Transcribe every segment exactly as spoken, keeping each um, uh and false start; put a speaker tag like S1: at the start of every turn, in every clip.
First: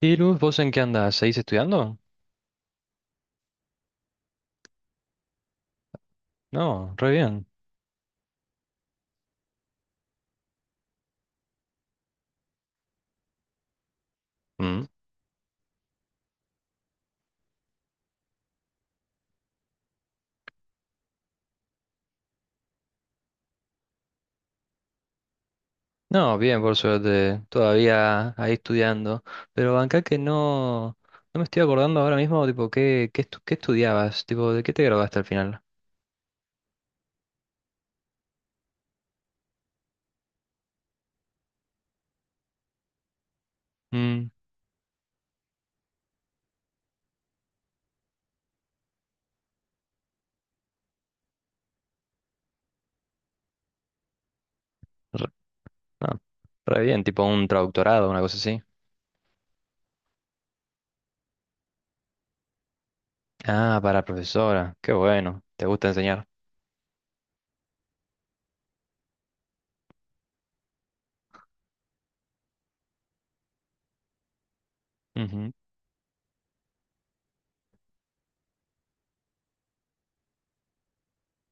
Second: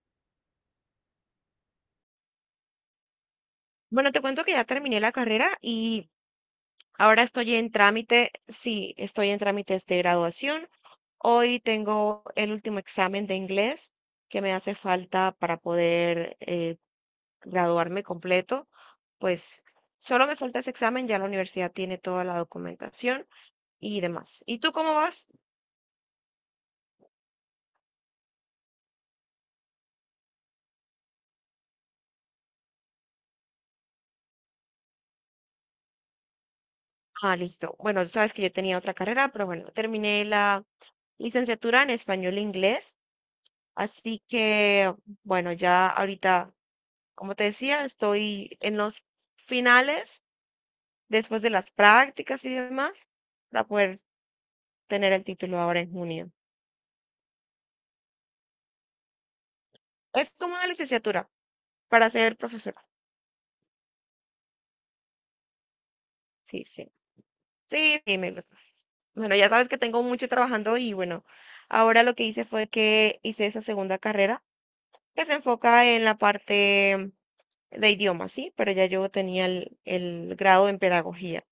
S1: Y Luz, ¿vos en qué andás? ¿Seguís estudiando?
S2: Bueno, te cuento que ya terminé la carrera y
S1: No, re
S2: ahora
S1: bien.
S2: estoy en trámite, sí, estoy en trámites de graduación. Hoy tengo el último examen de inglés que me hace
S1: Mm.
S2: falta para poder eh, graduarme completo. Pues solo me falta ese examen, ya la universidad tiene toda la documentación y demás. ¿Y tú cómo vas?
S1: No, bien, por suerte, todavía ahí estudiando. Pero acá que no, no me estoy acordando ahora mismo, tipo, qué, qué, estu- qué estudiabas, tipo, ¿de qué te graduaste al final?
S2: Ah, listo. Bueno, sabes que yo tenía otra carrera, pero bueno, terminé la licenciatura en español e inglés. Así
S1: Mm,
S2: que, bueno, ya ahorita como te decía, estoy en los finales, después de las prácticas y demás, para poder tener el
S1: re-
S2: título ahora en
S1: no,
S2: junio.
S1: re bien, tipo un traductorado, una cosa así.
S2: Es como una licenciatura para ser profesora.
S1: Ah, para profesora, qué bueno, te gusta enseñar.
S2: Sí, sí. Sí, sí, me gusta. Bueno, ya sabes que tengo mucho trabajando y bueno, ahora lo que hice fue que hice esa segunda carrera que se
S1: Ujú,
S2: enfoca en la parte de idiomas, sí, pero ya yo tenía el, el grado en pedagogía,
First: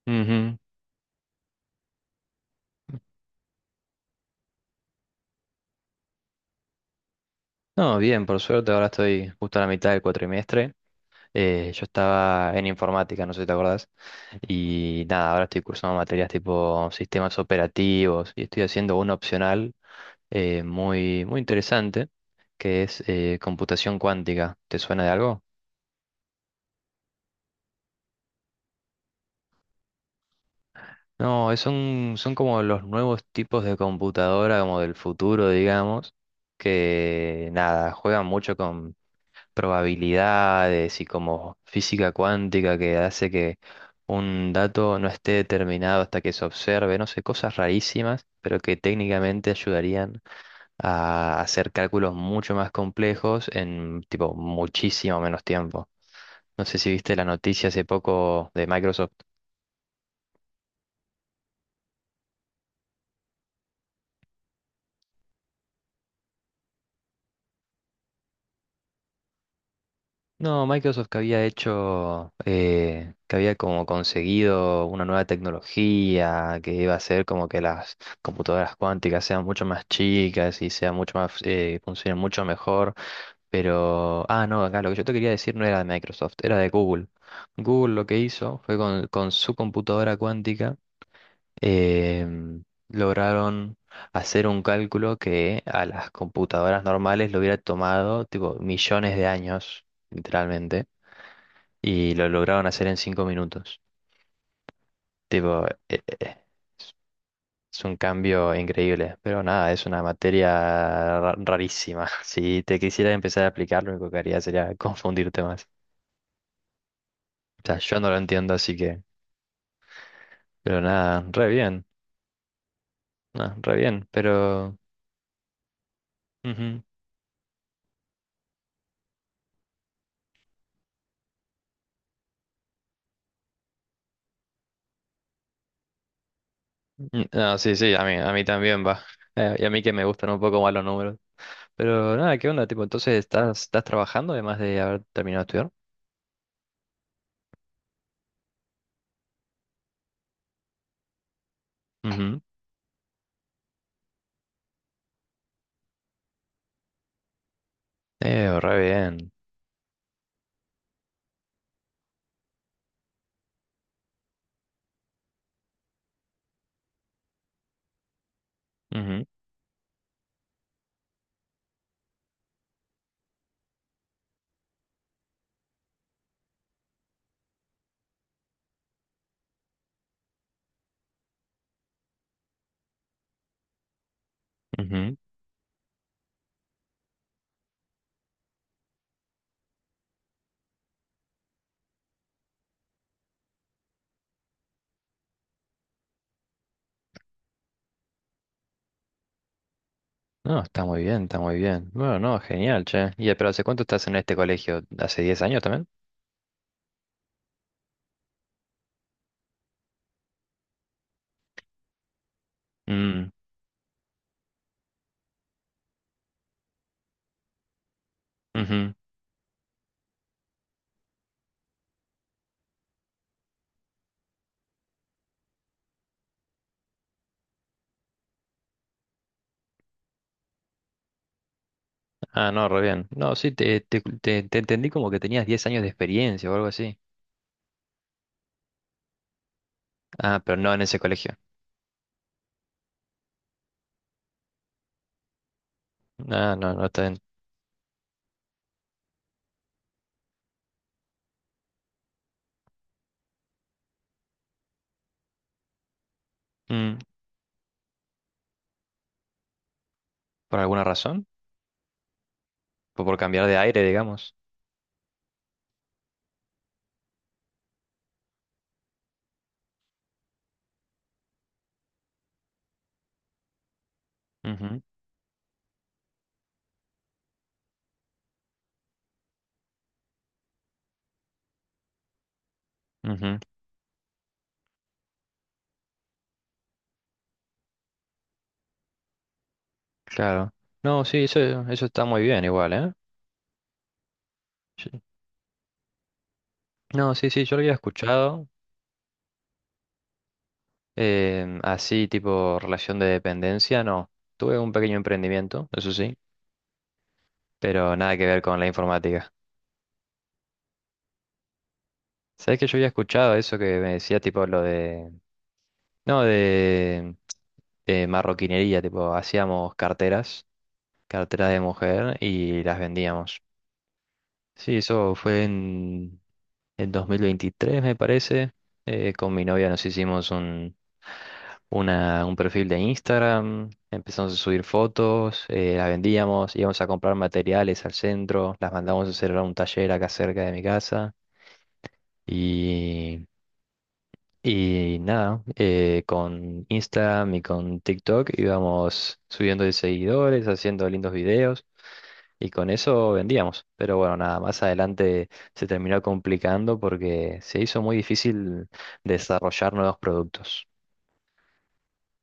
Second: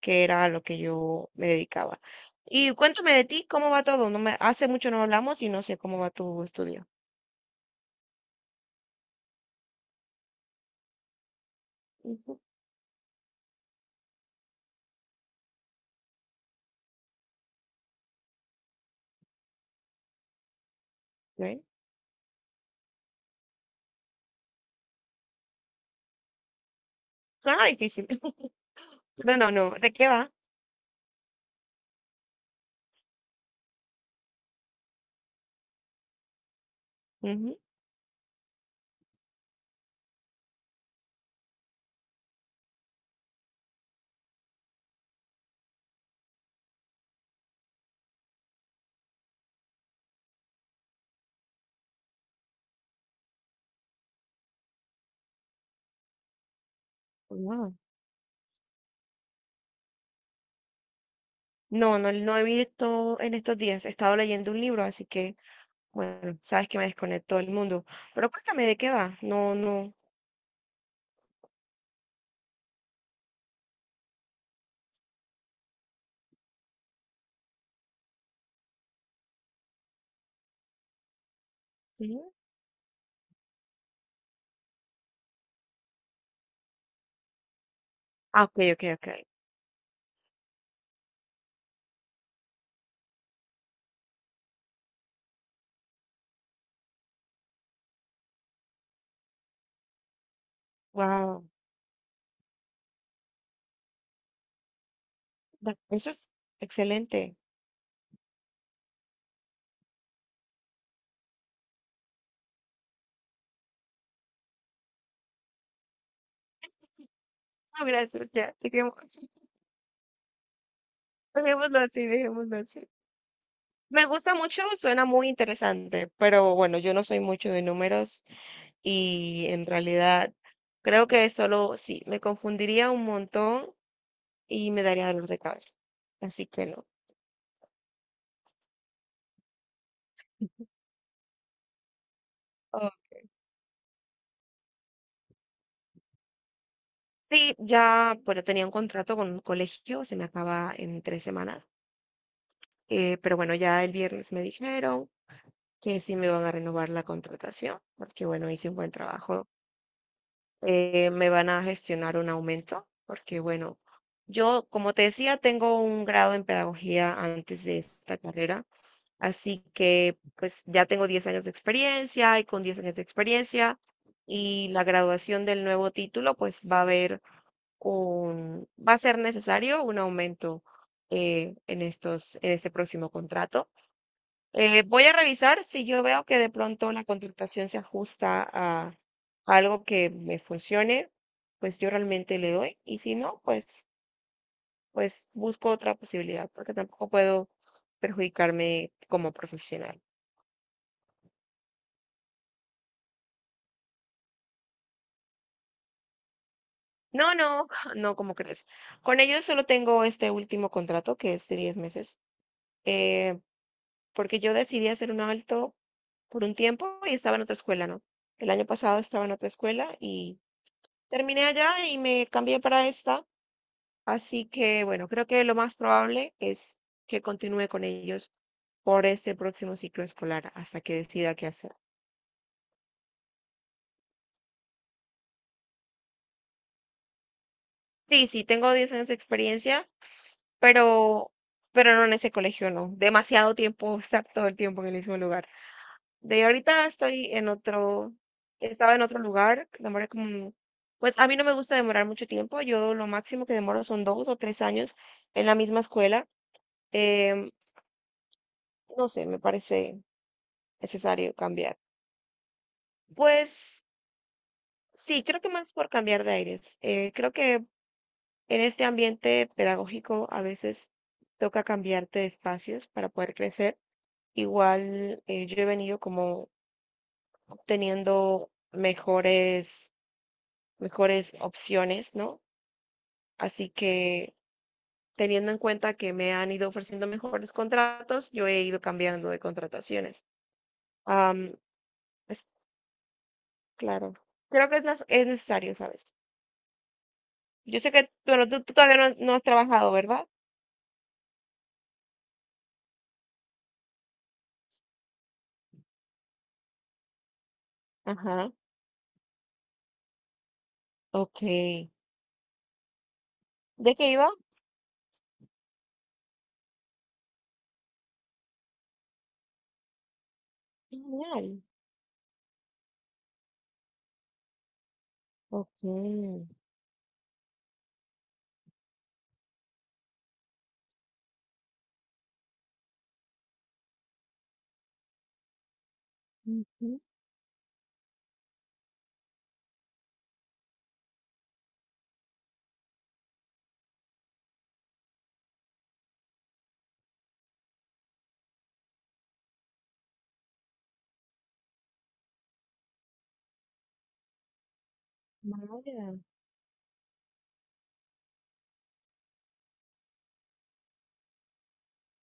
S2: que era a
S1: ujú.
S2: lo que yo me dedicaba. Y cuéntame de ti, ¿cómo va todo? No me, hace mucho no hablamos y no sé cómo va tu estudio.
S1: No, bien, por suerte, ahora estoy justo a la mitad del cuatrimestre. Eh, yo
S2: Ujú.
S1: estaba en informática, no sé si te acordás. Y nada, ahora estoy cursando materias tipo sistemas operativos y estoy haciendo un opcional eh, muy, muy
S2: Bueno,
S1: interesante, que es eh, computación cuántica. ¿Te suena de algo?
S2: suena difícil. No, no, no. ¿De qué va?
S1: No, es un- Son como los nuevos tipos de computadora, como del futuro, digamos, que
S2: Ujú.
S1: nada, juegan mucho probabilidades y como física cuántica, que hace que un dato no esté determinado hasta que se observe, no sé, cosas rarísimas, pero que técnicamente ayudarían a hacer cálculos mucho más complejos en tipo muchísimo menos tiempo. No sé si viste la noticia
S2: Ah,
S1: hace poco de Microsoft.
S2: no, no, no he visto en estos días. He estado leyendo un libro, así que, bueno, sabes que me desconecto del mundo. Pero cuéntame de qué va. No, no.
S1: No, Microsoft que había hecho, eh, que había como conseguido una nueva tecnología que iba a hacer como que las computadoras cuánticas sean mucho más chicas y sean mucho más, eh, funcionen
S2: Ujú.
S1: mucho mejor. Pero, ah, no, acá lo que yo te quería decir no era de Microsoft, era de Google. Google lo que
S2: Ah,
S1: hizo
S2: ok,
S1: fue
S2: ok, ok.
S1: con, con su computadora cuántica, em, lograron hacer un cálculo que a las computadoras normales le hubiera tomado, tipo, millones de años, literalmente,
S2: Wow.
S1: y lo lograron hacer en cinco minutos. Tipo, eh,
S2: Eso es
S1: eh,
S2: excelente.
S1: es un cambio increíble, pero nada, es una materia ra- rarísima. Si te quisieras empezar a aplicar, lo único que haría sería confundirte más. O sea,
S2: No,
S1: yo no lo
S2: gracias,
S1: entiendo,
S2: ya.
S1: así
S2: Dejemos-
S1: que, pero nada, re
S2: Dejémoslo
S1: bien,
S2: así, dejémoslo así.
S1: no, re
S2: Me
S1: bien,
S2: gusta mucho,
S1: pero...
S2: suena muy interesante, pero bueno,
S1: ujú.
S2: yo no soy mucho de números y en realidad creo que solo, sí, me confundiría un montón y me daría dolor de cabeza. Así que no.
S1: Mm, no, sí, sí, a mí, a mí también va. Eh, y a mí que me gustan un poco más los números. Pero nada, ¿qué onda? Tipo,
S2: Ah,
S1: entonces estás, estás trabajando además de haber terminado de estudiar.
S2: sí, ya, bueno, tenía un contrato con un colegio, se me acaba en tres semanas,
S1: Ujú.
S2: eh, pero bueno, ya el viernes me dijeron que sí me van a renovar la contratación, porque bueno,
S1: Eh,
S2: hice un
S1: re
S2: buen
S1: bien.
S2: trabajo, eh, me van a gestionar un aumento, porque bueno, yo, como te decía, tengo un grado en pedagogía antes de esta carrera,
S1: Ujú,
S2: así que pues ya tengo diez años de experiencia y con diez años de experiencia y la graduación del nuevo título, pues va a haber un, va a ser necesario un aumento eh, en estos, en este próximo contrato. Eh, voy a
S1: ujú.
S2: revisar si yo veo que de pronto la contratación se ajusta a algo que me funcione, pues yo realmente le doy y si no, pues, pues busco otra posibilidad porque tampoco puedo perjudicarme como profesional.
S1: No, está muy bien, está muy bien. Bueno, no, genial, che. ¿Y pero hace cuánto estás en este colegio? ¿Hace diez años también?
S2: No, no, no, como crees? Con ellos solo tengo este último contrato que es de diez meses,
S1: Mm,
S2: eh, porque yo decidí hacer un alto por un tiempo y estaba en otra escuela, ¿no? El año
S1: ujú.
S2: pasado estaba en otra escuela y terminé allá y me cambié para esta. Así que, bueno, creo que lo más probable es que continúe con ellos por este próximo ciclo escolar hasta que decida qué hacer.
S1: Ah, no, re bien. No, sí, te, te, te- te entendí como que tenías diez años de experiencia o algo así.
S2: Sí, sí, tengo diez años de experiencia,
S1: Ah, pero no en ese
S2: pero,
S1: colegio.
S2: pero no en ese colegio, no. Demasiado tiempo estar todo el tiempo en el mismo lugar. De
S1: Ah, no, no
S2: ahorita
S1: está bien.
S2: estoy en otro, estaba en otro lugar, demoré como, pues a mí no me gusta demorar mucho tiempo, yo lo máximo que demoro son dos o tres años en la misma escuela.
S1: Mm,
S2: Em, no sé, me parece
S1: ¿por alguna razón?
S2: necesario cambiar.
S1: ¿Por, por cambiar de
S2: Pues
S1: aire, digamos?
S2: sí, creo que más por cambiar de aires. Eh, creo que en este ambiente pedagógico a veces toca cambiarte de espacios para poder crecer.
S1: Ujú,
S2: Igual eh, yo he venido como obteniendo mejores, mejores opciones, ¿no?
S1: ujú,
S2: Así que teniendo en cuenta que me han ido ofreciendo mejores contratos, yo he ido cambiando de contrataciones.
S1: claro. No, sí, eso,
S2: Am,
S1: eso está muy bien
S2: es
S1: igual, ¿eh?
S2: claro, creo que es,
S1: Sí.
S2: nas- es necesario, ¿sabes?
S1: No, sí, sí, yo lo había
S2: Yo sé que,
S1: escuchado.
S2: bueno, tú, tú todavía no, no has trabajado, ¿verdad?
S1: Em, así, tipo relación de dependencia, no. Tuve un pequeño emprendimiento, eso sí. Pero nada que ver
S2: Ajá.
S1: con la informática.
S2: Ok. ¿De
S1: ¿Sabés que yo había escuchado eso que me
S2: qué
S1: decía
S2: iba?
S1: tipo lo de... No, de, de marroquinería, tipo hacíamos carteras, carteras de
S2: Genial.
S1: mujer y las vendíamos. Sí, eso fue
S2: Ok.
S1: en el dos mil veintitrés, me parece. Eh, con mi novia nos hicimos un, una- un perfil de Instagram, empezamos a subir fotos, eh, las vendíamos, íbamos a
S2: Ujú.
S1: comprar materiales al centro, las mandamos a hacer a un taller acá cerca de mi casa. y Y nada, eh, con Instagram y con TikTok íbamos subiendo de seguidores, haciendo lindos videos, y con eso vendíamos. Pero bueno, nada, más adelante se terminó
S2: Vaya.
S1: complicando porque se hizo muy difícil desarrollar nuevos productos.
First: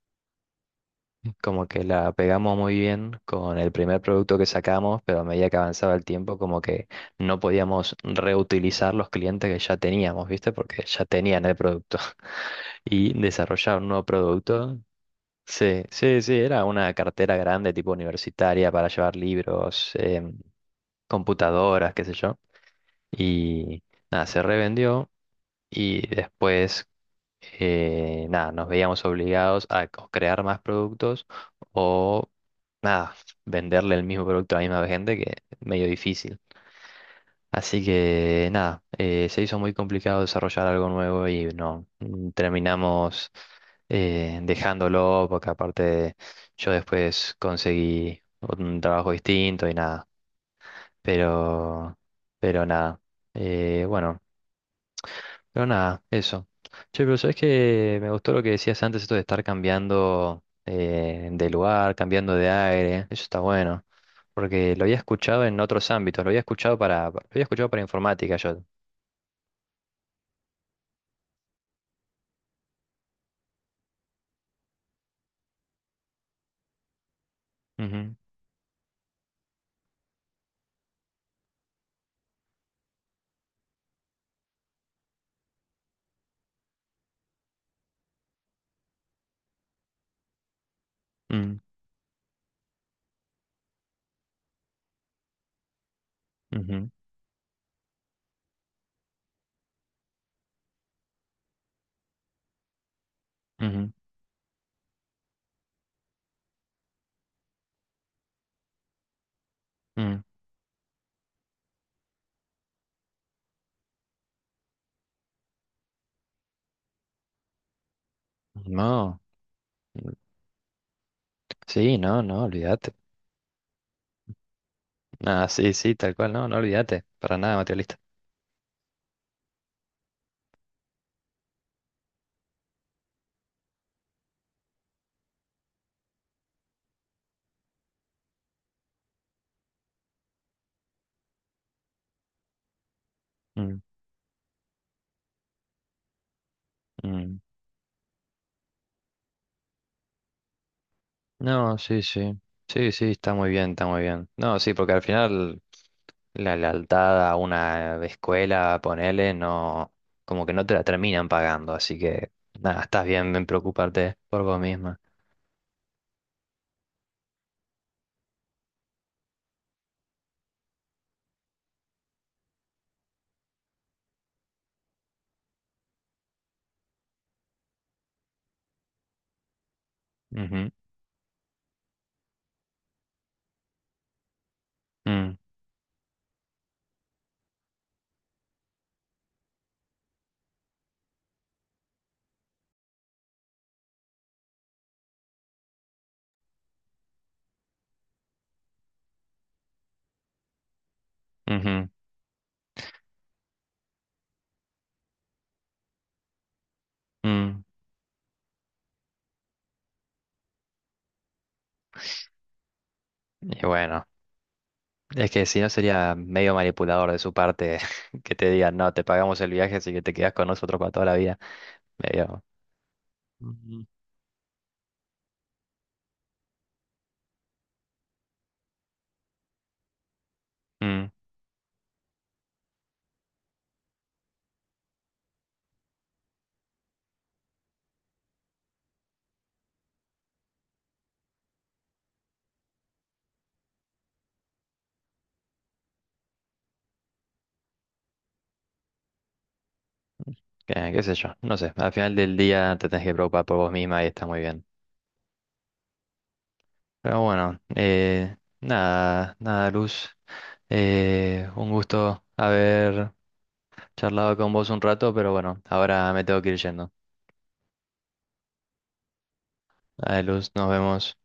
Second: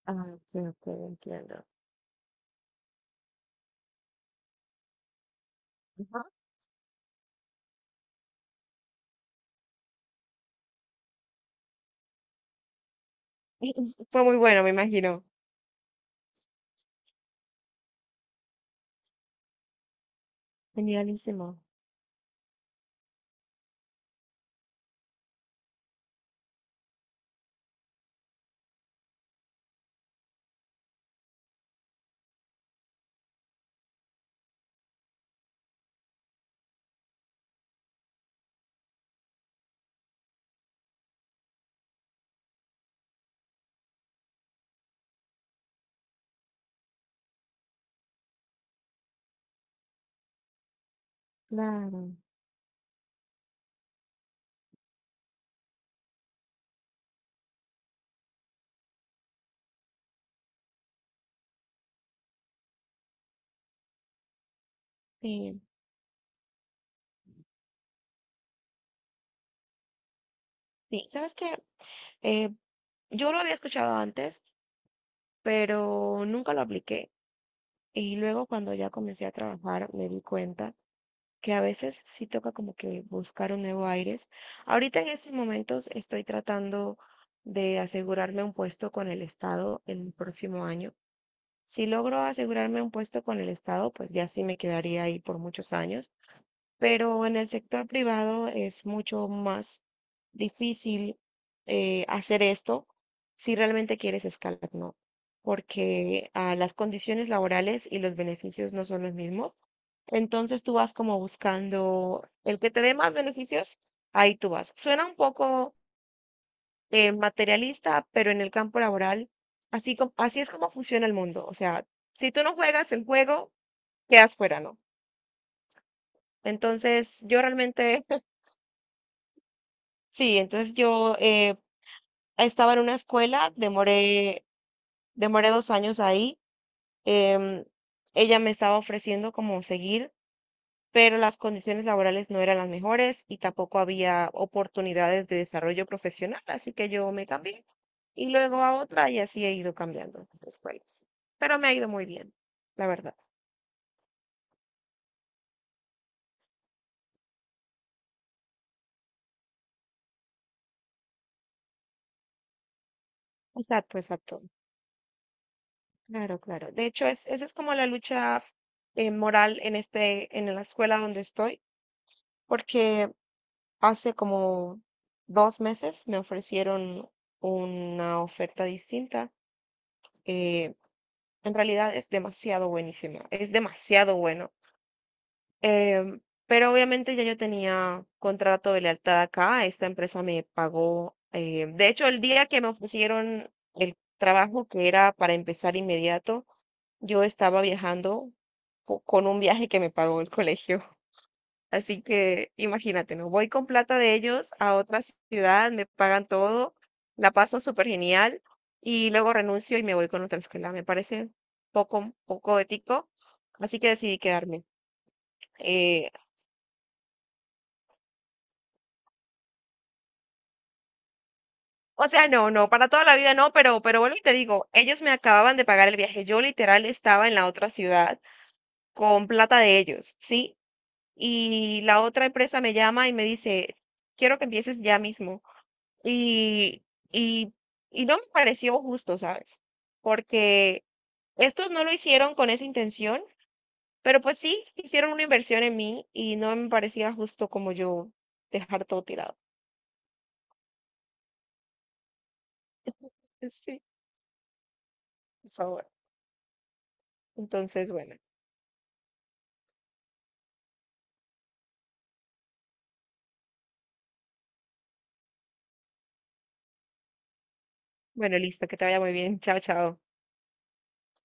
S2: Ah, ok, ok, entiendo.
S1: Como que la pegamos muy bien con el primer producto que sacamos, pero a medida que avanzaba el
S2: Ajá.
S1: tiempo, como que no podíamos reutilizar los clientes que ya teníamos, ¿viste? Porque ya tenían el producto y
S2: Y-
S1: desarrollar un nuevo
S2: y Fue muy bueno, me
S1: producto.
S2: imagino.
S1: Sí, sí, sí, era una cartera grande, tipo universitaria, para llevar libros, em,
S2: Genialísimo.
S1: computadoras, qué sé yo. Y nada, se revendió, y después, eh, nada, nos veíamos obligados a o crear más productos o, nada, venderle el mismo producto a la misma gente, que medio difícil. Así que nada, eh, se hizo muy complicado desarrollar algo nuevo y no mm, terminamos eh, dejándolo, porque aparte yo después conseguí un trabajo distinto y nada, pero
S2: Claro.
S1: pero nada, eh, bueno, pero nada, eso. Che, pero sabes que me gustó lo que decías antes, esto de estar cambiando eh, de lugar, cambiando de aire. Eso está bueno. Porque lo había escuchado en
S2: Sí,
S1: otros ámbitos, lo había escuchado para, lo había escuchado para informática yo.
S2: sí. ¿Sabes qué? Eh, yo lo había escuchado antes, pero nunca lo apliqué.
S1: Ujú,
S2: Y luego cuando ya comencé a trabajar me di cuenta que a veces sí toca como que buscar un nuevo aires. Ahorita en estos momentos estoy tratando de asegurarme un puesto con el Estado el próximo año.
S1: mm,
S2: Si logro asegurarme un puesto con el Estado, pues ya sí me quedaría ahí por muchos años,
S1: ujú,
S2: pero en el sector privado es mucho más difícil eh, hacer esto si
S1: ujú,
S2: realmente quieres escalar, ¿no? Porque ah, las condiciones laborales y los beneficios no son los mismos.
S1: mm.
S2: Entonces tú vas como buscando el que te dé más beneficios, ahí tú vas. Suena un poco eh, materialista, pero en el campo
S1: No,
S2: laboral, así, co-
S1: mm,
S2: así es como funciona el mundo. O sea,
S1: sí, no,
S2: si tú
S1: no,
S2: no
S1: olvídate.
S2: juegas el juego, quedas fuera, ¿no?
S1: Nada, sí, sí, tal cual, no, no olvídate.
S2: Entonces
S1: Para
S2: yo
S1: nada, materialista.
S2: realmente, sí, entonces yo eh, estaba en una escuela, demoré, demoré dos años ahí. em, Ella me estaba ofreciendo como seguir, pero las condiciones laborales no eran las mejores y tampoco
S1: Mm,
S2: había oportunidades de desarrollo profesional, así que yo me
S1: mm.
S2: cambié y luego a otra y así he ido cambiando de escuelas. Pero me ha
S1: No,
S2: ido
S1: sí,
S2: muy bien,
S1: sí.
S2: la
S1: Sí, sí,
S2: verdad.
S1: está muy bien, está muy bien. No, sí, porque al final la lealtad a una escuela, ponele, no, como que no te la terminan pagando, así que nada, estás bien en
S2: Exacto,
S1: preocuparte
S2: exacto.
S1: por vos misma.
S2: Claro, claro. De hecho, es, esa es como la lucha eh, moral en este, en la escuela donde estoy, porque hace como dos meses me ofrecieron una oferta distinta.
S1: Ujú,
S2: eh, En realidad es demasiado buenísima, es demasiado bueno.
S1: mm,
S2: Em, pero obviamente ya yo tenía contrato de lealtad acá, esta empresa me pagó. Eh, de hecho, el día que me ofrecieron el trabajo que era para empezar inmediato, yo estaba viajando co- con un viaje que me pagó el colegio.
S1: ujú,
S2: Así que imagínate, ¿no? Voy con plata de ellos a otra ciudad, me pagan todo, la paso
S1: mm.
S2: súper genial y luego renuncio y me voy con otra escuela. Me parece poco, poco ético,
S1: Y
S2: así que
S1: bueno,
S2: decidí quedarme.
S1: es que si no
S2: Eh,
S1: sería medio manipulador de su parte que te digan, no, te pagamos el viaje, así que te quedas con nosotros para toda la vida.
S2: o sea,
S1: Medio.
S2: no, no, para toda la vida no, pero, pero vuelvo y te digo, ellos me acababan de pagar el viaje. Yo literal estaba en la otra ciudad con plata de ellos, ¿sí?
S1: Mm,
S2: Y la otra empresa me llama y me dice, quiero que empieces ya mismo. Y, y, y no me pareció justo, ¿sabes? Porque estos no lo hicieron con esa intención, pero pues sí, hicieron una inversión en mí y no me parecía justo como yo dejar todo tirado.
S1: qué qué sé yo, no sé, al final del día te tenés que preocupar por vos
S2: Sí,
S1: misma y está muy bien.
S2: por favor.
S1: Pero bueno,
S2: Entonces, bueno,
S1: eh, nada, nada, Luz, eh, un gusto haber charlado con vos un rato, pero bueno, ahora me tengo que ir yendo.
S2: bueno, listo, que te vaya muy bien. Chao, chao.
S1: Dale, Luz, nos vemos.